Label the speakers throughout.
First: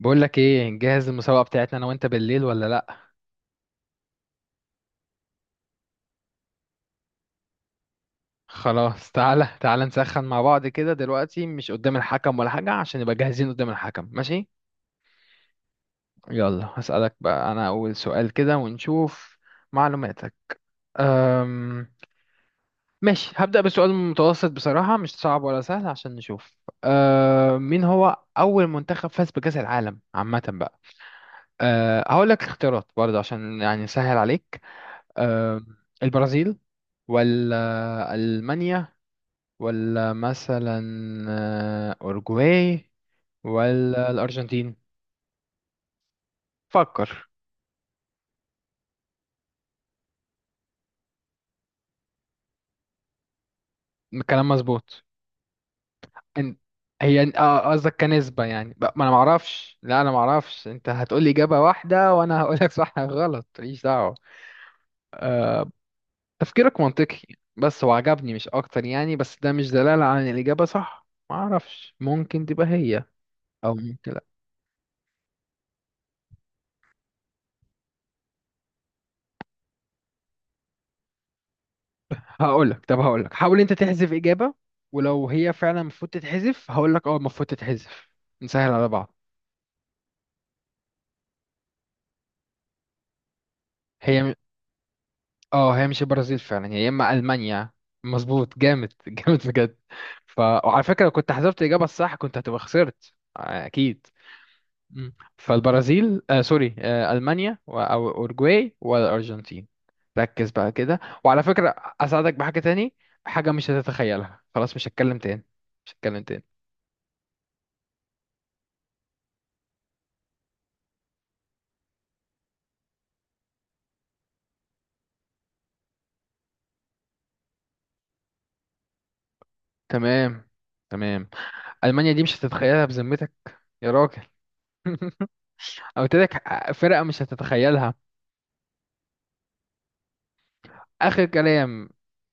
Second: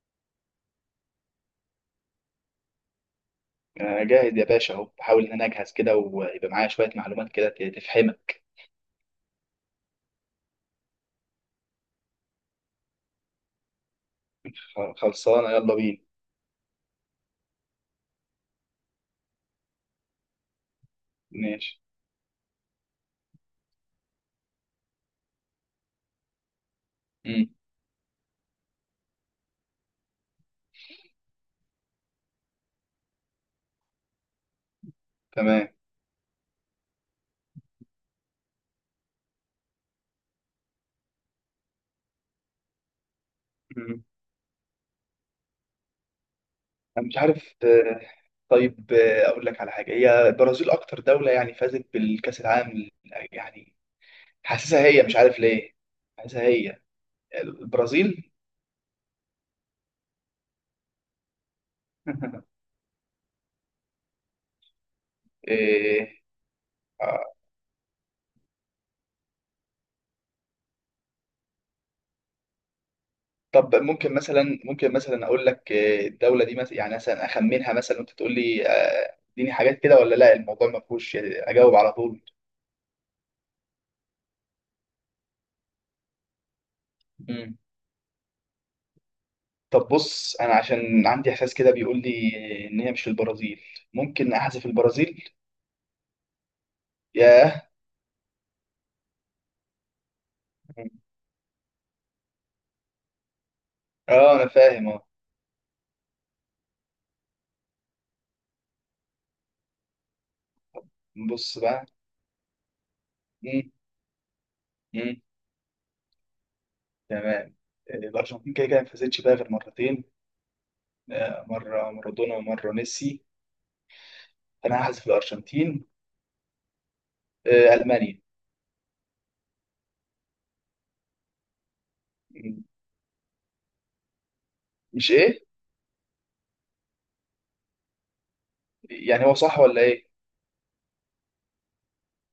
Speaker 1: بقول لك ايه، نجهز المسابقة بتاعتنا انا وانت بالليل ولا لا؟
Speaker 2: أنا جاهز يا باشا، أهو بحاول إن أنا أجهز كده ويبقى معايا شوية معلومات كده تفهمك.
Speaker 1: خلاص، تعالى تعالى نسخن مع بعض كده دلوقتي مش قدام الحكم ولا حاجة عشان نبقى جاهزين قدام الحكم، ماشي.
Speaker 2: خلصانة، يلا بينا.
Speaker 1: يلا هسألك بقى، انا اول سؤال كده ونشوف معلوماتك.
Speaker 2: ماشي.
Speaker 1: أم... ماشي. هبدأ بسؤال متوسط بصراحة، مش صعب ولا سهل عشان نشوف.
Speaker 2: مم.
Speaker 1: مين هو اول منتخب فاز بكأس العالم عامة بقى؟ هقول لك اختيارات برضه عشان يعني سهل عليك. أم...
Speaker 2: تمام.
Speaker 1: البرازيل، ولا ألمانيا، ولا مثلا أورجواي،
Speaker 2: مم.
Speaker 1: ولا الأرجنتين؟
Speaker 2: أنا مش
Speaker 1: فكر.
Speaker 2: عارف. طيب، أقول لك على حاجة. هي البرازيل أكتر دولة يعني فازت بالكأس العالم يعني،
Speaker 1: الكلام
Speaker 2: حاسسها هي،
Speaker 1: مظبوط.
Speaker 2: مش عارف ليه، حاسسها
Speaker 1: انت،
Speaker 2: هي
Speaker 1: هي قصدك
Speaker 2: البرازيل.
Speaker 1: كنسبة يعني؟ ما انا معرفش، لا انا معرفش، انت هتقولي إجابة واحدة وانا هقولك صح غلط، ماليش دعوة.
Speaker 2: إيه،
Speaker 1: تفكيرك منطقي
Speaker 2: آه.
Speaker 1: بس هو عجبني مش اكتر يعني، بس ده مش دلالة على ان الإجابة صح، معرفش، ممكن تبقى هي او
Speaker 2: طب،
Speaker 1: ممكن
Speaker 2: ممكن
Speaker 1: لا.
Speaker 2: مثلا ممكن مثلا أقول لك الدولة دي مثلا، يعني مثلا أخمنها مثلا، وأنت تقول لي اديني حاجات كده ولا لا. الموضوع ما فيهوش اجاوب على طول.
Speaker 1: هقولك، طب هقولك حاول انت تحذف إجابة ولو هي فعلا المفروض تتحذف هقولك اه المفروض
Speaker 2: مم.
Speaker 1: تتحذف، نسهل على بعض.
Speaker 2: طب بص، انا عشان عندي احساس كده بيقول لي ان هي مش البرازيل.
Speaker 1: هي
Speaker 2: ممكن
Speaker 1: م-
Speaker 2: احذف البرازيل.
Speaker 1: اه، هي مش البرازيل فعلا، هي يا اما
Speaker 2: ياه.
Speaker 1: المانيا. مظبوط، جامد جامد بجد. وعلى
Speaker 2: مم.
Speaker 1: فكره، لو كنت حسبت الاجابه الصح كنت هتبقى خسرت اكيد.
Speaker 2: اه، انا فاهم، اه.
Speaker 1: مم. فالبرازيل، سوري، المانيا او اورجواي والارجنتين. ركز بقى كده. وعلى
Speaker 2: بص
Speaker 1: فكره
Speaker 2: بقى.
Speaker 1: اساعدك بحاجه تاني، حاجه مش
Speaker 2: مم.
Speaker 1: هتتخيلها، خلاص مش
Speaker 2: مم.
Speaker 1: هتكلم تاني، مش هتكلم تاني.
Speaker 2: تمام. الارجنتين كده كده ما فازتش بقى غير مرتين. مره مارادونا ومره ميسي، فانا هحذف الارجنتين. المانيا.
Speaker 1: تمام تمام، المانيا دي مش
Speaker 2: مم.
Speaker 1: هتتخيلها بذمتك، يا راجل
Speaker 2: مش ايه؟
Speaker 1: قلت لك فرقه مش هتتخيلها.
Speaker 2: يعني هو صح ولا ايه؟
Speaker 1: آخر كلام،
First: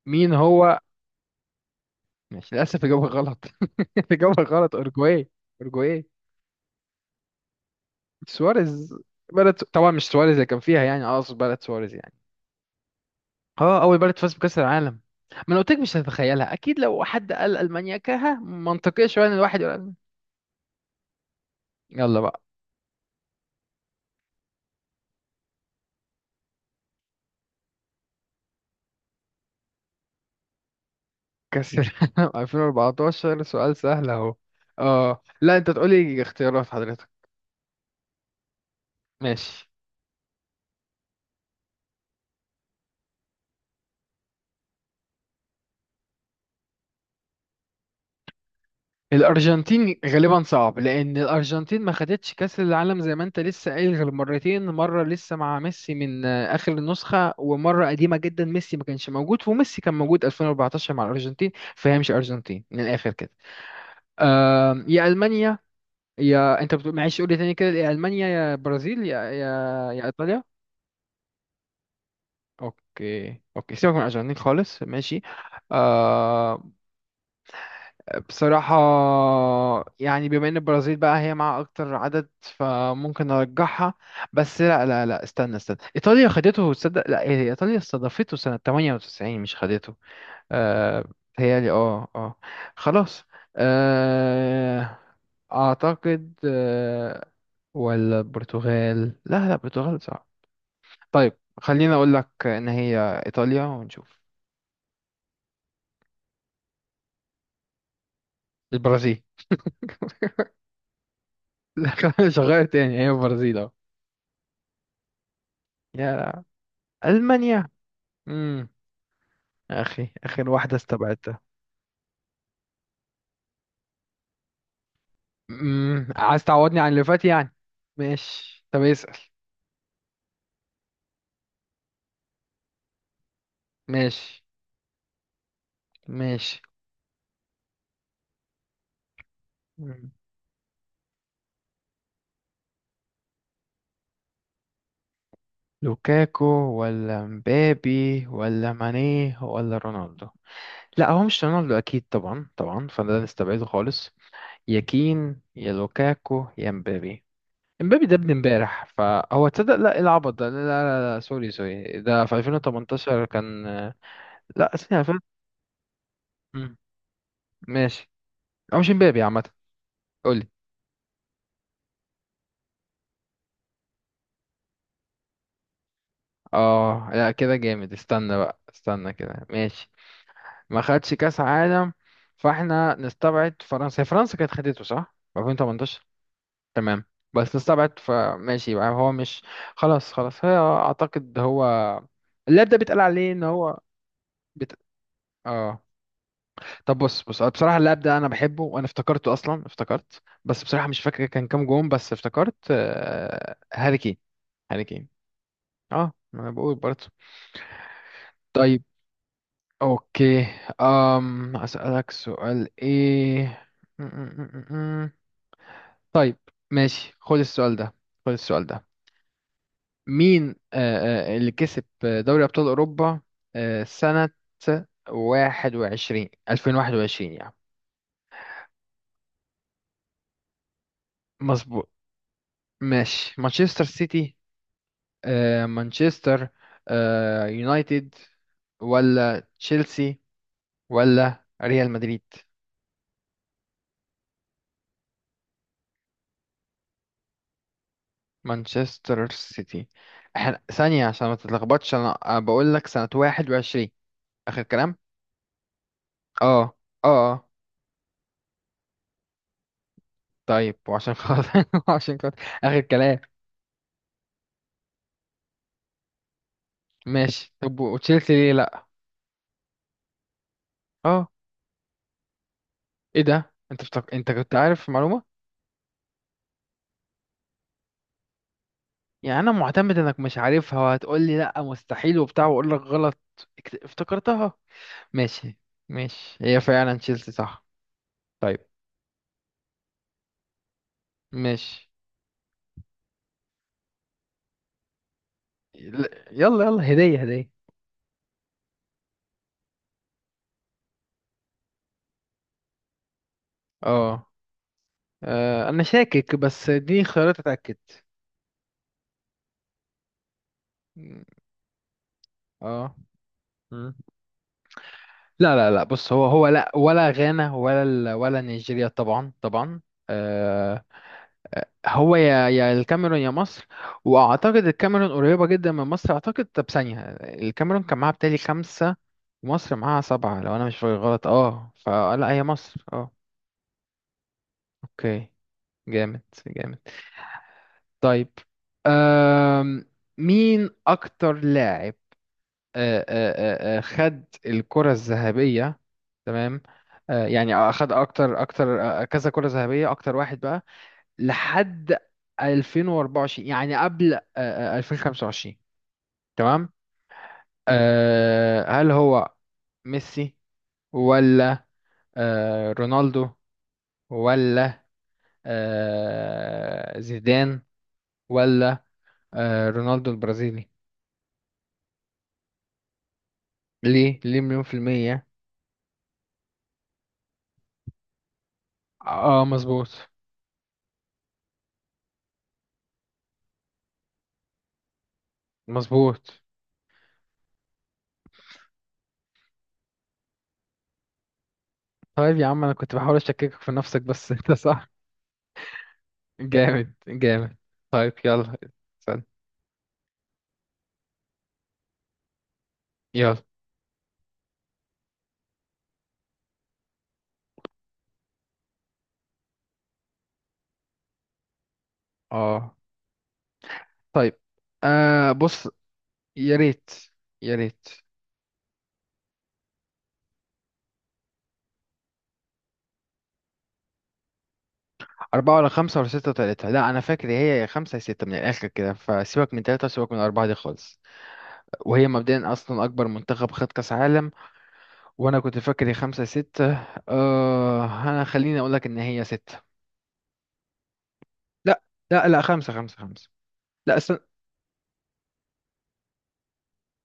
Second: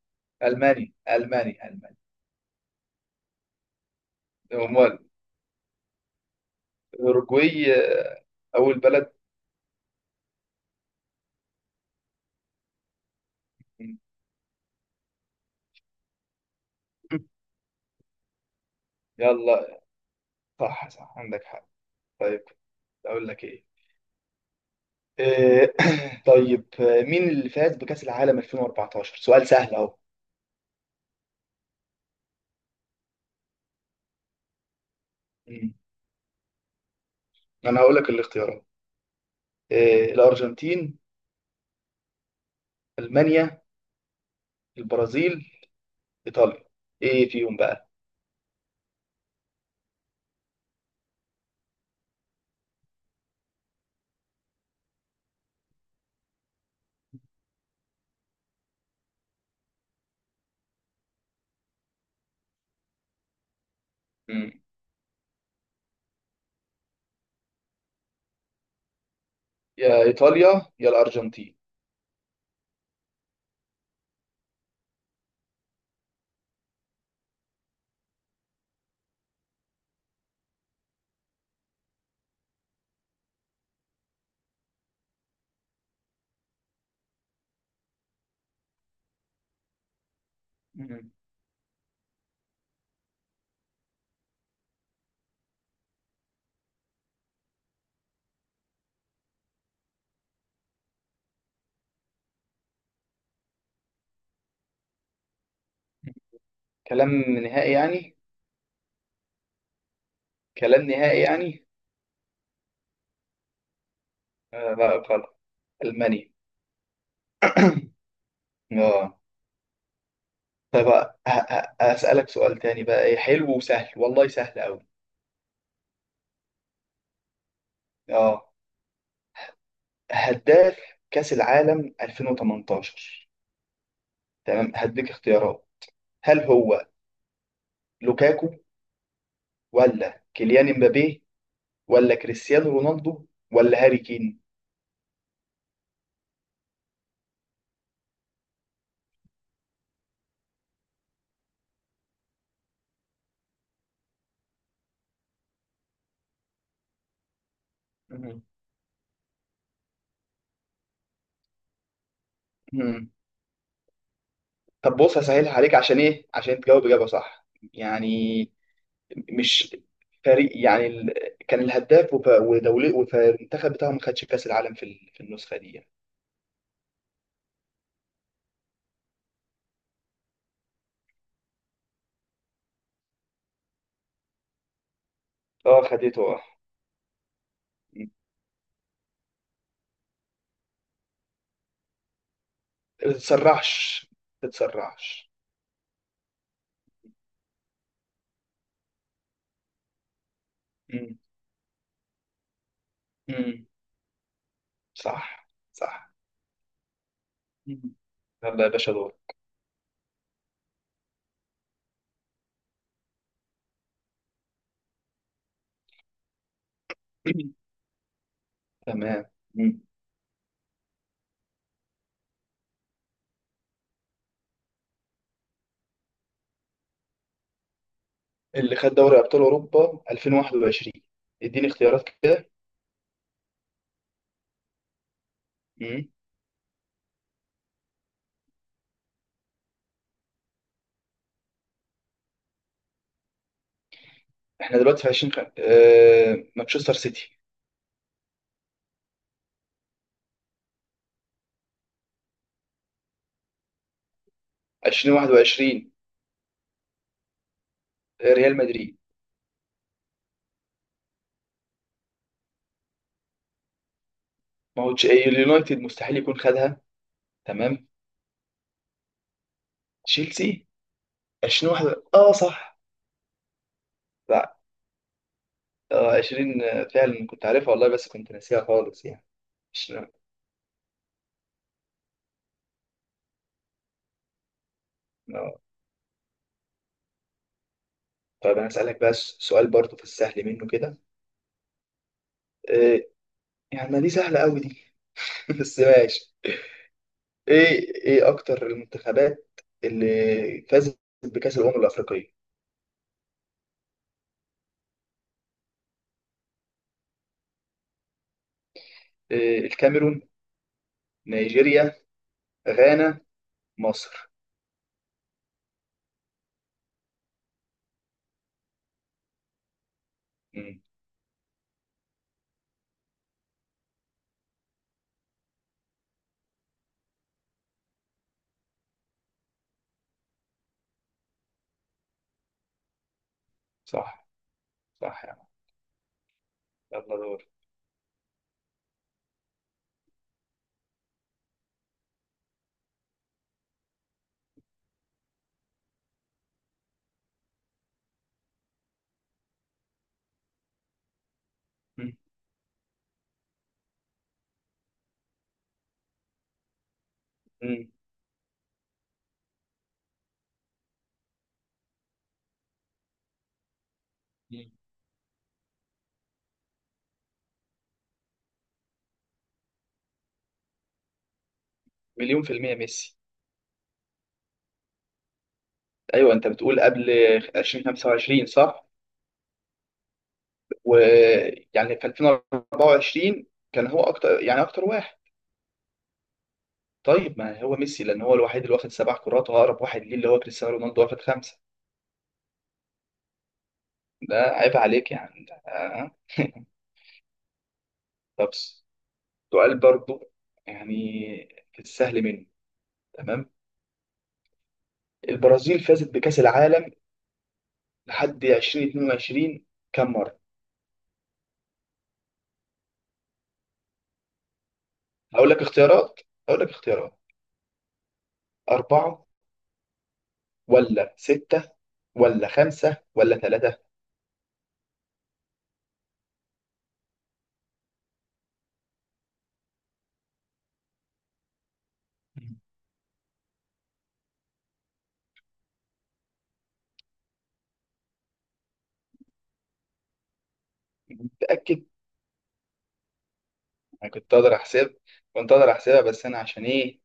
Speaker 1: مين هو؟
Speaker 2: المانيا، المانيا، المانيا.
Speaker 1: مش للأسف، إجابة غلط. إجابة غلط،
Speaker 2: امال
Speaker 1: أورجواي. أورجواي
Speaker 2: اوروجواي. اول
Speaker 1: سواريز،
Speaker 2: بلد.
Speaker 1: بلد طبعا، مش سواريز اللي كان فيها يعني، أقصد بلد سواريز يعني. اه، أول
Speaker 2: مم.
Speaker 1: بلد فاز بكأس العالم. ما أنا قلت لك مش هتتخيلها، أكيد لو حد قال ألمانيا كها منطقية شوية إن الواحد يقول
Speaker 2: يلا.
Speaker 1: ألمانيا.
Speaker 2: صح صح، عندك حق.
Speaker 1: يلا
Speaker 2: طيب
Speaker 1: بقى.
Speaker 2: كنت اقول لك ايه، آه، طيب، مين اللي فاز بكأس العالم 2014؟ سؤال سهل اهو.
Speaker 1: كأس العالم 2014 سؤال سهل أهو. اه لا، أنت
Speaker 2: مم.
Speaker 1: تقولي اختيارات حضرتك.
Speaker 2: انا هقول لك الاختيارات.
Speaker 1: ماشي.
Speaker 2: الارجنتين، المانيا، البرازيل، ايطاليا، ايه فيهم بقى؟
Speaker 1: الارجنتين غالبا صعب، لان الارجنتين ما خدتش كاس العالم زي ما انت لسه قايل غير مرتين، مره لسه مع ميسي من اخر النسخه، ومره قديمه جدا ميسي ما كانش موجود، وميسي كان موجود 2014 مع الارجنتين. فهي مش ارجنتين من الاخر كده.
Speaker 2: مم.
Speaker 1: يا المانيا، يا انت بتقول، معلش قول لي تاني كده، يا المانيا يا برازيل يا يا
Speaker 2: يا
Speaker 1: يا ايطاليا؟
Speaker 2: ايطاليا يا الارجنتين.
Speaker 1: اوكي اوكي، سيبك من الارجنتين خالص، ماشي. آه بصراحة، يعني بما ان البرازيل بقى هي مع اكتر عدد فممكن ارجحها. بس لا لا لا، استنى استنى، ايطاليا خدته؟ تصدق لا، هي ايطاليا استضافته سنة 98 مش خدته. آه
Speaker 2: مم.
Speaker 1: بيتهيألي، اه اه، خلاص، آه اعتقد، ولا البرتغال؟ لا لا، البرتغال صعب. طيب خليني اقول لك ان هي ايطاليا ونشوف.
Speaker 2: كلام نهائي يعني؟
Speaker 1: البرازيل.
Speaker 2: كلام نهائي يعني؟
Speaker 1: لا، مش هغير تاني، هي البرازيل اهو.
Speaker 2: لا غلط.
Speaker 1: يا
Speaker 2: المانيا.
Speaker 1: لا. المانيا؟
Speaker 2: اه.
Speaker 1: اخي، اخر واحدة
Speaker 2: طيب،
Speaker 1: استبعدتها.
Speaker 2: هسألك سؤال تاني بقى، ايه حلو وسهل، والله سهل قوي.
Speaker 1: عايز تعوضني عن اللي فات يعني،
Speaker 2: اه،
Speaker 1: ماشي طب اسأل.
Speaker 2: هداف كأس العالم 2018.
Speaker 1: ماشي.
Speaker 2: تمام، هديك اختيارات. هل
Speaker 1: ماشي.
Speaker 2: هو لوكاكو،
Speaker 1: مم.
Speaker 2: ولا كيليان امبابي، ولا كريستيانو رونالدو، ولا هاري كين؟
Speaker 1: لوكاكو ولا مبابي ولا ماني ولا رونالدو؟ لا هو مش رونالدو اكيد، طبعا طبعا، فده نستبعده خالص. يا كين يا لوكاكو يا مبابي. مبابي ده ابن
Speaker 2: مم.
Speaker 1: امبارح فهو، تصدق لا، إيه العبط ده، لا لا لا, لا سوري سوري، ده في
Speaker 2: مم.
Speaker 1: 2018 كان. لا
Speaker 2: طب
Speaker 1: سنة
Speaker 2: بص،
Speaker 1: 2000.
Speaker 2: هسهلها عليك. عشان ايه؟ عشان
Speaker 1: مم.
Speaker 2: تجاوب اجابه صح.
Speaker 1: ماشي.
Speaker 2: يعني
Speaker 1: هو مش مبابي عامة؟
Speaker 2: مش
Speaker 1: قولي.
Speaker 2: فريق يعني ال... كان الهداف ودولي، والمنتخب بتاعه ما خدش كاس العالم في في النسخه دي.
Speaker 1: اه لا كده جامد، استنى بقى استنى كده، ماشي. ما خدش كاس عالم، فاحنا نستبعد فرنسا، هي فرنسا كانت خدته صح
Speaker 2: اه
Speaker 1: 2018.
Speaker 2: خدته، اه.
Speaker 1: تمام، بس نستبعد
Speaker 2: مم.
Speaker 1: فماشي، يبقى هو مش. خلاص خلاص، هي اعتقد هو، اللاعب ده بيتقال
Speaker 2: ما
Speaker 1: عليه ان هو.
Speaker 2: تتسرعش، ما
Speaker 1: بت...
Speaker 2: تتسرعش.
Speaker 1: اه طب بص بص، أنا بصراحة اللاعب ده انا بحبه، وانا افتكرته اصلا، افتكرت، بس بصراحة مش
Speaker 2: مم.
Speaker 1: فاكر كان كام جون، بس افتكرت
Speaker 2: مم.
Speaker 1: هاري كين. هاري كين.
Speaker 2: صح
Speaker 1: اه
Speaker 2: صح.
Speaker 1: ما انا بقول برضه.
Speaker 2: مم. يلا يا
Speaker 1: طيب.
Speaker 2: باشا دور.
Speaker 1: اوكي. اسالك سؤال ايه، م- م- م- م- م. طيب. ماشي خد السؤال ده، خد السؤال ده.
Speaker 2: تمام.
Speaker 1: مين اللي كسب دوري ابطال اوروبا سنة 21، 2021 يعني؟
Speaker 2: اللي خد دوري ابطال اوروبا 2021؟ اديني
Speaker 1: مظبوط.
Speaker 2: اختيارات كده.
Speaker 1: ماشي، مانشستر سيتي،
Speaker 2: مم.
Speaker 1: مانشستر يونايتد، ولا تشيلسي، ولا ريال مدريد؟
Speaker 2: احنا دلوقتي في 20 مانشستر سيتي.
Speaker 1: مانشستر سيتي. احنا ثانية عشان ما تتلخبطش، انا أنا بقول لك سنة 21، اخر كلام.
Speaker 2: 2021
Speaker 1: اه. اه. اه.
Speaker 2: ريال مدريد.
Speaker 1: طيب وعشان خاطر وعشان خاطر اخر كلام.
Speaker 2: ما هو اليونايتد مستحيل يكون خدها.
Speaker 1: ماشي، طب
Speaker 2: تمام،
Speaker 1: وتشيلسي ليه لا؟
Speaker 2: تشيلسي
Speaker 1: اه.
Speaker 2: 2021، اه صح.
Speaker 1: ايه ده، انت انت
Speaker 2: لا
Speaker 1: كنت عارف المعلومة؟
Speaker 2: 20 فعلا كنت عارفها والله، بس كنت ناسيها خالص يعني.
Speaker 1: يعني انا معتمد
Speaker 2: 20
Speaker 1: انك مش عارفها وهتقول لي لا مستحيل وبتاع واقول لك غلط. افتكرتها. ماشي.
Speaker 2: آه.
Speaker 1: ماشي، هي فعلا تشيلسي صح. طيب.
Speaker 2: طيب انا اسالك بقى سؤال برضه في السهل منه كده.
Speaker 1: ماشي.
Speaker 2: آه... يعني ما دي سهله قوي دي. بس
Speaker 1: ل-
Speaker 2: ماشي.
Speaker 1: يلا يلا، هدية هدية.
Speaker 2: ايه اكتر المنتخبات اللي فازت بكأس الأمم الأفريقية؟
Speaker 1: اه. انا شاكك، بس دي خيارات اتاكد.
Speaker 2: إيه، الكاميرون،
Speaker 1: مم،
Speaker 2: نيجيريا،
Speaker 1: اه.
Speaker 2: غانا،
Speaker 1: مم.
Speaker 2: مصر.
Speaker 1: لا لا لا بص، هو لا، ولا غانا، ولا نيجيريا، طبعا طبعا.
Speaker 2: مم.
Speaker 1: آه هو يا الكاميرون يا مصر. واعتقد الكاميرون قريبه جدا من مصر، اعتقد، طب ثانيه، الكاميرون كان معاها بتالي خمسه، ومصر معاها سبعه لو انا مش فاكر غلط، اه فلا هي مصر، اه.
Speaker 2: صح صح
Speaker 1: اوكي.
Speaker 2: يا عم،
Speaker 1: جامد جامد.
Speaker 2: يلا دور.
Speaker 1: طيب. آم، مين اكتر لاعب خد الكرة الذهبية، تمام، يعني اخد اكتر اكتر كذا كرة ذهبية، اكتر واحد بقى لحد
Speaker 2: مم.
Speaker 1: 2024، يعني قبل 2025، تمام؟
Speaker 2: مم.
Speaker 1: هل هو ميسي، ولا رونالدو،
Speaker 2: مم.
Speaker 1: ولا زيدان، ولا رونالدو البرازيلي؟
Speaker 2: مليون في المية ميسي.
Speaker 1: ليه مليون في المية؟
Speaker 2: أيوة، أنت بتقول قبل 2025 صح؟
Speaker 1: اه مظبوط،
Speaker 2: ويعني في 2024 كان هو أكتر، يعني أكتر واحد.
Speaker 1: مظبوط.
Speaker 2: طيب، ما هو ميسي، لأن هو الوحيد اللي واخد سبع كرات، وأقرب واحد ليه اللي هو كريستيانو رونالدو، واخد خمسة.
Speaker 1: طيب يا عم، انا كنت بحاول اشككك في نفسك بس
Speaker 2: ده
Speaker 1: انت
Speaker 2: عيب
Speaker 1: صح.
Speaker 2: عليك يعني.
Speaker 1: جامد جامد. طيب
Speaker 2: طب
Speaker 1: يلا. استنى.
Speaker 2: سؤال برضو، يعني في السهل منه.
Speaker 1: يلا.
Speaker 2: تمام. البرازيل فازت بكأس العالم لحد 2022 كم مرة؟
Speaker 1: اه. طيب
Speaker 2: هقول لك
Speaker 1: بص.
Speaker 2: اختيارات
Speaker 1: يا
Speaker 2: هقول لك
Speaker 1: ريت
Speaker 2: اختيارات
Speaker 1: يا ريت.
Speaker 2: أربعة، ولا ستة، ولا خمسة، ولا ثلاثة؟
Speaker 1: أربعة ولا خمسة ولا ستة وتلاتة؟ لا أنا فاكر هي يا خمسة يا ستة من الآخر كده، فسيبك من تلاتة وسيبك من أربعة دي خالص. وهي مبدئيا أصلا أكبر منتخب خد كأس عالم، وأنا كنت فاكر هي خمسة يا ستة. أنا خليني أقولك إن هي ستة.
Speaker 2: متأكد؟
Speaker 1: لا لا لا خمسة خمسة خمسة، لا
Speaker 2: أنا
Speaker 1: استنى.
Speaker 2: كنت أقدر أحسبها، بس أنا عشان إيه؟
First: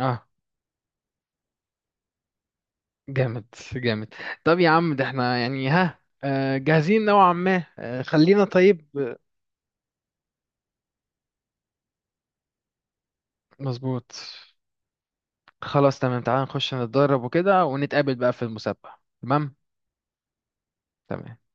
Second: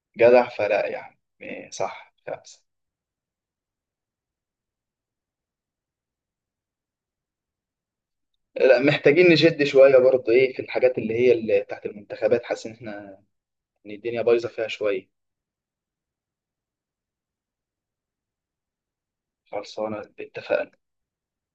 Speaker 1: آه
Speaker 2: جدع، فلا يعني إيه، صح خمسة.
Speaker 1: جامد جامد. طب يا عم، ده احنا يعني ها جاهزين نوعا ما، خلينا،
Speaker 2: لا،
Speaker 1: طيب.
Speaker 2: محتاجين نشد شوية برضه. إيه في الحاجات اللي هي اللي تحت المنتخبات، حاسس إن
Speaker 1: مظبوط.
Speaker 2: الدنيا بايظة فيها شوية.
Speaker 1: خلاص تمام، تعال نخش نتدرب وكده ونتقابل بقى في المسابقة، تمام.
Speaker 2: خلصانة، اتفقنا.
Speaker 1: تمام.